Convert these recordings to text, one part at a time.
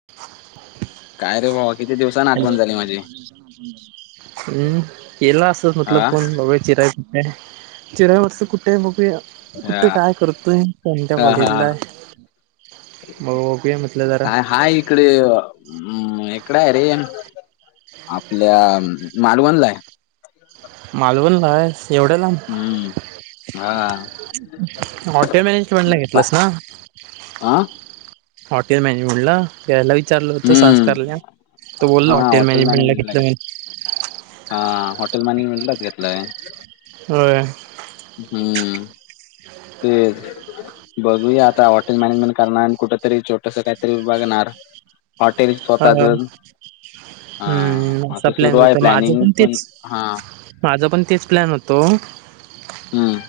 [inaudible] काय रे भावा किती दिवसांन हॅलो आठवण झाली माझी? हम्म. केला असंच म्हंटल हा फोन विचराय चिराय व्हाटसप कुठे बघूया हा कुठं काय करतोय कोणत्या हा हा कॉलेजला हा. आहे? बघू या म्हटलं जरा. काय हाय इकडे य हम‌ इकडे य रे आपल्या अम मालवन हाय. मालवणला‌ आहेस एवढ्या लांब. हम्म हा हॉटेल मॅनेजमेंट ला घेतलंस ना ‌? आं हॉटेल मॅनेजमेंट ला. त्याला विचारलं होतं हम्म संस्कार ल्या तो बोलला हॉटेल मॅनेजमेंटला घेतलंय म्हणे. हा हॉटेल मॅनेजमेंट ला घेतलंय. होय‌. हम्म. तेच [inaudible] बघूया आता हॉटेल मॅनेजमेंट करणार अन कुठेतरी छोटंसं काय तरी बघणार. हॉटेल हा. स्वतःच हम्म हा असा असं सुरू प्लॅन आहे होता माझं प्लॅनिंग पण तेच हा माझा पण तेच प्लॅन होतो हम्म.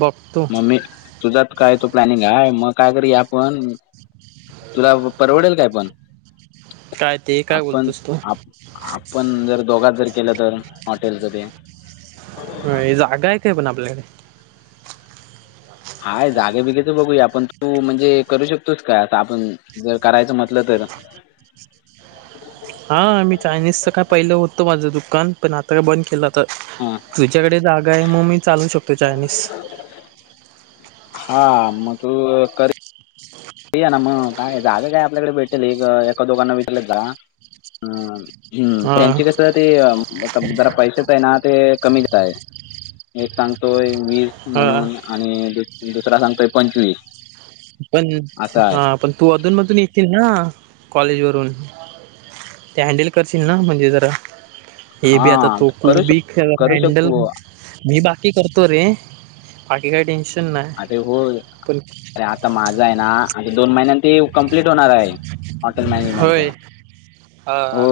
बप म मी तुझाच काय तो प्लॅनिंग आय म काय करूया आपण ‌ तुला परवडेल काय पण काय ते काय आपण बोलतोस तू आप आपण जर दोघात ‌ जर ‌ केलं तर ‌ हॉटेलचं ते होय जागा ए का पन आपल्याकड? हाय जागे बीगेच बघुया आपण. तू म्हणजे करू शकतोस काय आता आपण जर करायचं म्हटलं तर? हा मी चायनिजच का पहिलं होतं माझं दुकान पण आता बंद केलं आता. हां. तुझ्याकडे जागा आहे म्हणून मी चालू शकतो चायनीस हा म तू या अ करे [inaudible] [unintelligible] ते आ मग काय जागा आपल्याकडे भेटत रे एका दोघांना विकलं का हम हम्म हां, त्यांचे कसं अम तम ते जरा पैशेच आहे ना ते कमीच आहे. एक सांगतोय विस हां. आणि दुसरा सांगतोय पंचविस. पण हा पण तू अधून मधून येतील ना कॉलेज वरून? ते हँडल करशील ना म्हणजे जरा. हे बी आता हां तो कू करू शक बिखर करू हंडल शकतो मी बाकी करतो रे बाकी काय टेन्शन नाही. अटे हो पण अरे आता माझा आहे ना अटे दोन महिन्यान ते कम्प्लीट होणार आहे. हॉटेल मॅनेजमेंट चा. हा हा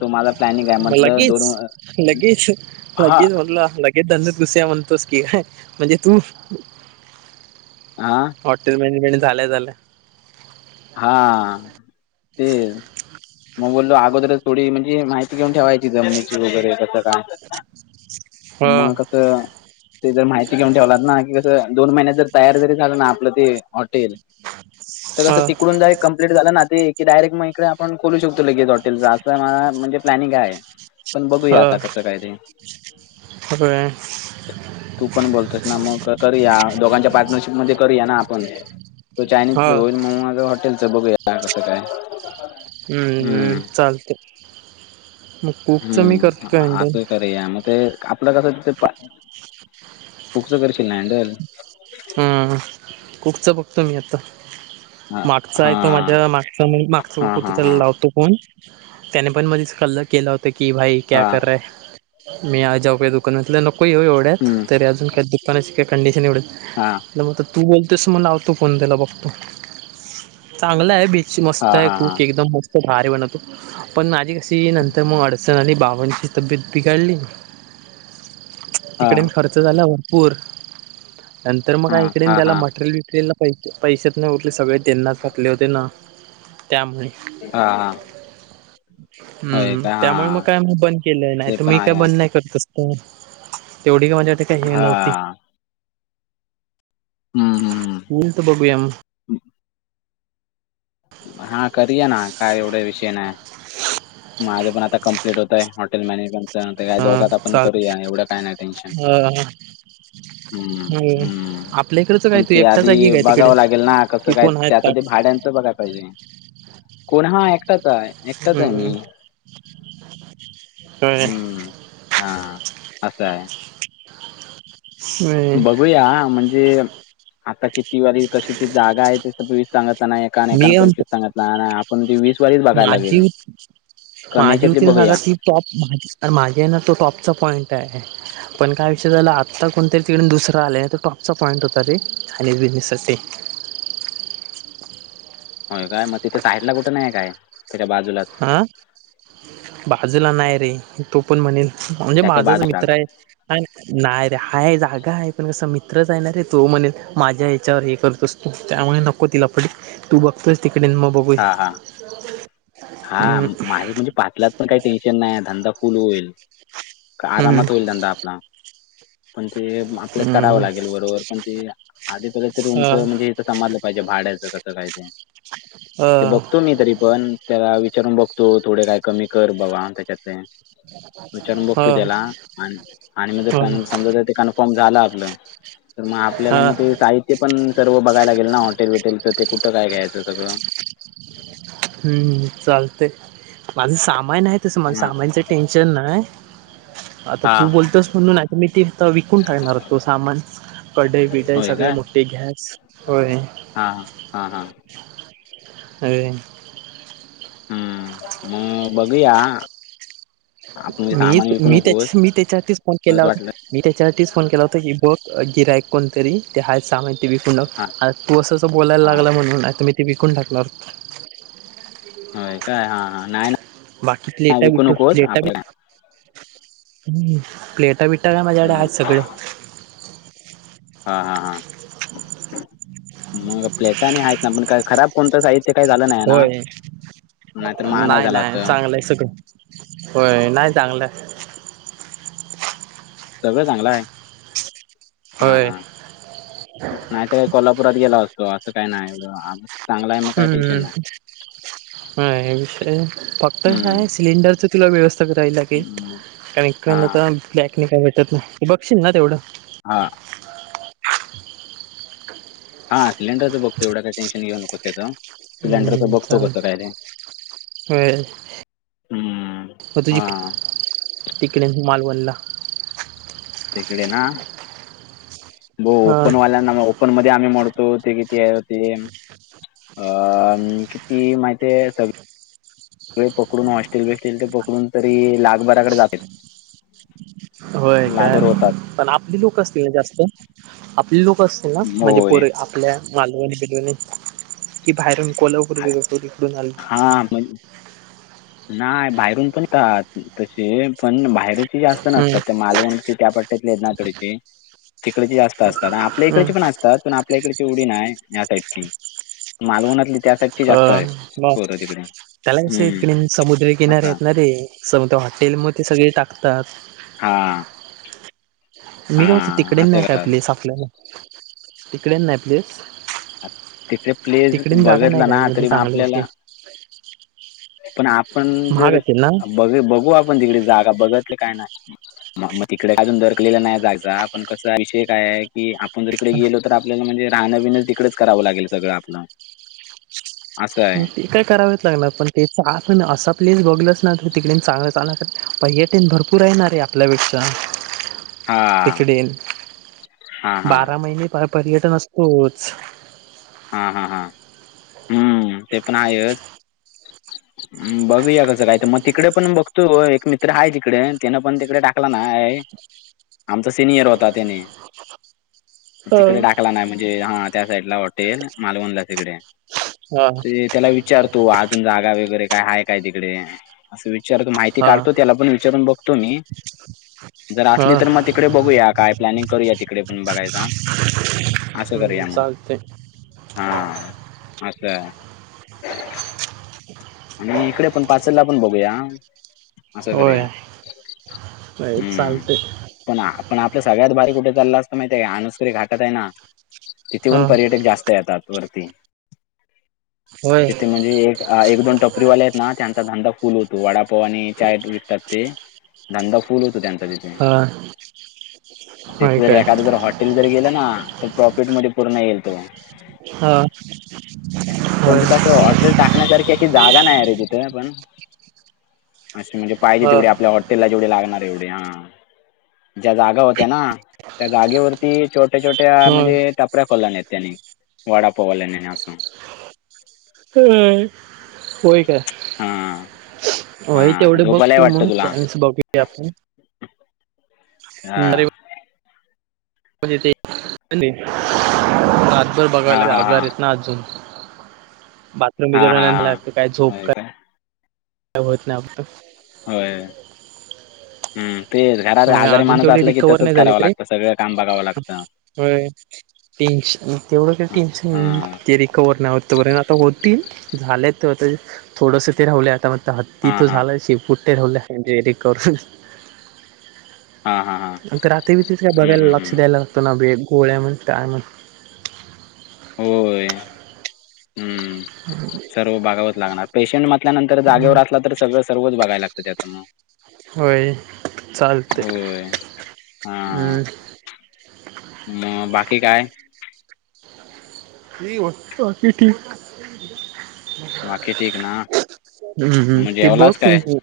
तो माझा प्लॅनिंग आहे म‌ म्हटलं दोन लगीच लगीच हा लगेच म्हणलं लगेच‌ धंद्यात ‌ घुसूया म्हणतोस की म्हणजे तू आं हॉटेल मॅनेजमेंट झाल्या झाल्या. हा ते म बोललो अगोदरच थोडी म्हणजे माही ती घेऊन ठेवायची जमनीची वगैरे कसं काय हा म कसं ते जर माहिती घेऊन ठेवलात ना की कसं दोन महिन्यात जर तयार जरी झालं ना आपलं ते हॉटेल हा. तुझं कम्प्लीट झालं ना, आपण डायरेक्ट खोलू शकतो लगेच हॉटेल असं माझं प्लॅनिंग हाय. [inaudible] पण बघूया आता कसं काय ते. होय तू पण बोलतोस ना मग करूया दोघांच्या पार्टनरशिप मध्ये करूया ना आपण. तुझं हा चायनीज होईल मग माझा हॉटेलचा बघू कसा काय. हंम हम्म हंम चालतंय मग कुकचं मी हम्म करतो आ हँडल ते करया मग ते [unintelligible] आपलं कसं ते कूकच करशील ना हँडल हम्म [unintelligible] च बघतो मी आता हां मागचा आहे तो हां मला. मागचा हां होता हां त्याला हां लावतो फोन त्याने पण मध्येच कल्ला केला होता. हां [unintelligible] म्हटलं नको येऊ एवढ् हम्म तरी अजून काही दुकानाची काय कंडिशन एवढ हां मग तू बोलतोयस तर मी लावतो फोन त्याला चांगला आहे बी. मस्त हां आहे हां हां कूक एकदम मस्त भारी बनवतो पण माझी कस ती नंतर मग अडचण आली आणि बाबांची तब्येत बिघडली हां तिकडे मग खर्च झाला भरपूर नंतर मग हां इकडे काय हां त्याला हां मटरेल बीटृरेलला पैसेच नाही उरले सगळे. त त्यांना टाकले होते ना त्यामुळे हा हा. हम्म त्यामुळे मग हां काय बंद केले ते नाही पण मी आहे नाही तर तसं नाही बंद करणार मी. तेवढी काय माझ्यासाठी हे नव्हती. हां मीलत बघूया मग हम् हा करूया ना काय एवढा विषय नाय. माझं पण आता कम्प्लीट होतंय हॉटेल मॅनेजमेंट. त्यानंतर काय आपण हा दोघात चाल करूया एवढं काय नाय टेन्शन. ह हम्म हम्म आपल्या इकडचं काय पण तू ते एकटाच आधी आहे की काय तिकडे बघावं लागेल ना कि कसं. काय कोण आहेत त्याच का ते भाड्यांचं बघाय पाहिजे कोण हा एकटाच हाय. हम्म. हम्म हां असं हाय. [unintelligible] बघूया म्हणजे? आता किती वारी कशी ती जागा आहे. तवीस सांगितला नाही एकाने एका मी काय म्हणतो पंचवीस सांगितला नाही. पण ती वीस वालीच बघायला लागेल माझी कमी माझी याच्यातली होती ना सांगा बघूया. ती टॉप अरे मागे हाय ना, तो टॉपचा पॉइंट हाय. पण काय विषय झाला आत्ता कोणतरी तिकडून दुसरां आलाय तर टॉपचा पॉईंट होता ते बिझनेस साठी. व्हय काय मग तिथं साईडला कुठे नाय हाय काय? त्याच्या बाजूलाच हां बाजूला नाही रे तू पण म्हणेल त्याच्या माझाच बाजूला मित्र हाय. नाही रे हाय जागा आहे पण कस मित्रच आहेणार रे तो म्हणेल माझ्या या्याच्यावर हे करतोस. त्यामुळे नको ती लफडी तू बघतोयस तिकडे बघू. हां. हां. [inaudible] हा हम्म माझे म्हणजे पाच [unintelligible] पण काही टेन्शन नाही धंदा फुल होईल. का हम्म आरामात होईल धंदा आपला पण ते मग आपल्याच करावं हम्म लागेल बरोबर, पण ते आधी पहिले तर ह रूमचं म्हणजे इथं समाजलं पाहिजे भाड्याचं कसं काय ते. ह ते बघतो मी तरी पण. त्याला विचारून बघतो थोडे काय कमी कर बाबा आणि त्याच्यातले. विचारून ह बघतो त्याला आणि आणि मग जर ह समजा ज ते कन्फर्म झालं आपलं. तर मग ह आपल्याला मग ते साहित्य पण सर्व बघायला लाेल ना हॉटेल वटेलच ते कुठं काय घ्यायचं सगळं? हम्म चालतंय. माझं सामान आहे, तसं माझ्या हां सामानच टेनशन नाहीय. आता तू हां बोलतोस म्हणून आता, मी ते विकून टाकणार तो सामान. कढई बिठई होय सगळे मोठ्ठी गॅस होय. हा हा हा. होय. हम्म मग बघूया. आपण ते मी सामान विकू मी नकोस त्याच्या मी त्याच्यावरतीच फोन केला परत होता. वाटलं मी त्याच्यासाठीच फोन केला होता, की बघ गिराईक कोणतरी ते हाय सामान ती विकूण लाव. हा. अ तू असं बोलायला लागला म्हणून आता मी ते विकून टाकलं असतं. होय काय हां हां नाही बाकी नाही प्लेटा वि विकू नकोस प्लेटा आपण बिट हम्म प्लेटा बिट्टा का माझ्याकडे हां आहेत सगळे. हा हा हा. मग प्लेता आणि हाईत. पण काय खराब कोणतं साहित्य काही झालं नाही ना? होय नाहीतर मग आणाय नाही झालं नाही असतं चांगलं सग होय नाही चांगलंय. सगळं चांगलं आहे. हा होय हा. नाही तर कोल्हापुरात गेलो असतो असं काही नाही. [unintelligible] काय हम्म. टेन्शन नाही हे विषय फक्त हम्म, काय सिलेंडरच तुला व्यवस्था करावी लागेल. हम्म, कारण का हां आता ब्लॅक पिकनिकत ना बघशील ना तेवढं. हा. हा सिलेंडरचं बघतो एवढं काय टेन्शन घेऊ नको त्याच. सिलेंडरच बघतो कसं काय ते. होय. हम्म, मग तुझी हां तिकडेच मालवनला. तिकडे ना ब हा ओपनवाला ओपन मध्ये आम्ही मोडतो, ते किती आहे याव ते अ किती माहिती आहे सग ळे पकडून हॉस्टेल बिस्टेल ते पकडून तरी लाखभराकडे जातेत. होय काय? पण आपली लोक असतील ना जास्त, आपली लोक अस- ते न म्हणजे होय पोरे आपल्या मालवणी बिलवणी, की बाहेरून कोल्हापूरी [unintelligible] हा मग नाही बाहेरून पण [unintelligible] तसे पण बाहेरच ते जास्त हम्म नसतात त्या मालवणची त्या पट्ट्यातले आहेत ना कडची. तिकडचे जास्त असतात आणि आपल्या हम्म इकडचे पण अस- तात पण आपल्या इकडची एवढी नाई, त्या टाइपची मालवणतली. अ बर त्याला कसं हम्म येतं [unintelligible] समुद्र किनारी असा आहेत ना ते. स हॉटेल म ते सगळे टाकतात. हा मी काय म्हणतो हा तिकडे असं नाही काय करतात प्लेस आपल्याला? तिकडे नाही प्लीस. तिकडे प्लेस बघितला ना तरी मग चांगली अशी आपल्याला. पण आपण महाग जर असेल ना? बघू आपण तिकडे जागा बघत ले काय नाही, होत मग तिकडे अजून तर. नाही जागा आपण कस विषय काय आहे की आपण जर इकडे गेलो. तर आपल्याला म्हणजे राहं बिन तिकडच करावं लागेल सगळं आपलं. असं आहे होते काय करावच लागला पण तेचा फण असा प्लेस बघलच ना तर तिकडे चांगलं चांगलं पाहिजे. ते भरपूर आहे ना रे आपल्यापेक्षा हा तिकडे, हा हा बारा महिने परह पर्यटन असतोच. हा हा हा, हम्म. ते पण आहेच, बघूया कसं काय तर म तिकडे पण बघतो एक मित्र आहे तिकडे तिनं पण तिकडे टाकलान आहे. आमचा सिनियर होता त्याने हा तिकडे टाकला नाही. म्हणजे हा त्या साईडला वाट तेन मालवणला तिकडे, सोई त्याला विचारतो, अजून जागा वगैरे काय आहे काय तिकडे? असं विचारतो, माहिती हा काढतो त्याला पण विचारून बघतो मी. जर असली तर हा मग तिकडे बघूया. काय प्लॅनिंग करूया तिकडे पण बघायला. असं करूया मग. चालते हा आता. आणि इकडे पण पाचंडला ला पण बघूया. असं करूया होय होय हम्म. चालते पण आपण आपलं सगळ्यात भारी कुठे चालला असं माहितय आहे आनुसकरी घाटात आहे ना तिथे हा पण पर्यटक जास्त वरती होय तथे म्हणजे एक अ एक दोन टपरीवाले आहेत ना त्यांचा धंदा फुल होतो वाडा हो आणि चाय विकतात ते धंदा फु होतो त्यांचा तिथे. हा होय तिथे जर काय एखाद्या जर हॉटेल जर गेलं ना, तर प्रॉफिट मध्ये पूर्ण येईल तो. हा पण होय तिथ अस हॉटेल. टाकण्यासारखी अशी जागा नाही रे तिथे, पण असं म्हणजे पाहिजे हा तेवढे आपल्या हा. ला जेवढे लागणार एवढे हा, ज्या जागा होत्या ना त्या जागेवरती छो छोट्या छोट्या म्हणजे टपऱ्या खोल्या नाईत त्याने वाडा पोवाल्याने अस. हे होय काय? हां होय हां तेवढे बघ झोपायलाही तू वाटतं मग तुला चान्स बघूया आपण. हा णज ते रातभर हां बघायलाग हां आजार येत हां ना अजून. बाथरूम ब हां हां ज हां लागत काय होय झोप का होत नाही. होय हम्म. ते घरात होय आजारी अजून माणूस तेवढे असला की रिकवर तसच नाही झाले करावं तरी लागत सगळं काम बघावं लागत. होय टेन्शन तेवढं काय टेन्शन? ते रिकवर नाही होतपर्यंत आता होतील, झालेत तो आता ते थोडंसं ते रावले आता म हात हां तिथ हां झालंय शिपुट्टेठल्या रवले रिकवर हा हा हां. रात्री बी तच काय हं, बघायला हं, लक्ष हं. द्यायला लागतो नाे गोळ्या म्हण काय म्हण? होय, हम्म, सर्व बघावत लागणार पेशंट मात त्यानंतर जागेवर असला तर सगळं सर्वच बघाय लागतं त्याच्या मग. होय चालतंय होय. हा. हम्म मग बाकी काय? बाकी ठीक. बाकी ठीक ना? हम्म. हम् मग ती बघ जेवलास काय? कुंकू.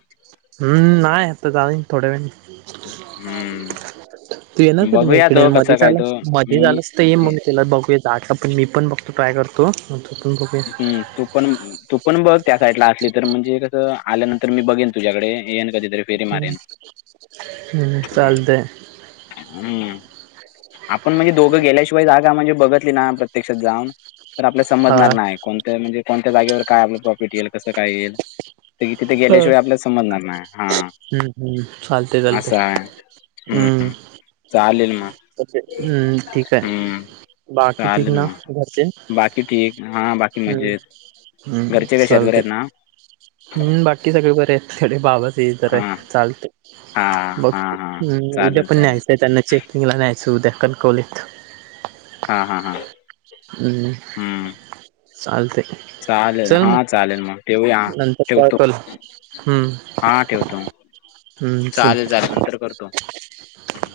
हुमं नाही जाईल आता थोड्यावेळानी. हं. तू येणार कधी मग बघूया इकडे तो मध्ये कसा काय तो. मध्येच मी आलास. ये ए मग तेला बघूया, आता पण मी पण बघतो ट्राय करतो मग तू पण बघूया. हं. तू पण तू पण बघ त्या साईडला असली तर म्हणजे कसं आल्यानंतर मी बघेन तुझ्याकडे. येन कधि तरी फिरी मारेन हम्म हंम. चालतंय हम्म. आपण म्हणजे दोघं गेल्याशिवाय जागा म्हणजे बघत ना प्रत्यक्षात जाऊन, तर आपल्या हा समजणार नाही. कोणत म्हणजे कोणत्या जागेवर काय आपलं प्रॉफिट येईल, कसं काय येईल. तर की तिथे हम्म गेल्याशिवाय आपल्या समजणार नाय हा हम्म चालतंय चालतंय असं आहे. हं हम्म चालेल मग हम्म ठीक आहे. हं बाकी ठीक चालेल ना मग घरचे? बाकी ठीक हां बाकी हम्म. मजेत हम्म. घरचे कसे आहेत बरे आहेत चालतंय. ना हम्म बाकी सगळे बरे आहेत. तेवढं बाबाच हे जरा हां आहे चालते. हां बघ हां हां हम् उद्या चालेल पण चालेल न्यायचंय त्यांना चेक किंगला न्यायचं उद्या कणकवलीत. हा हा हा. हम्म हम्म. चालतंय चालेल चल हा मग चालेल मग ठेवूया. नंतर कॉल ठेवतो कर हम्म हा ठेवतो हम्म चल चालेल नंतर करतो. हं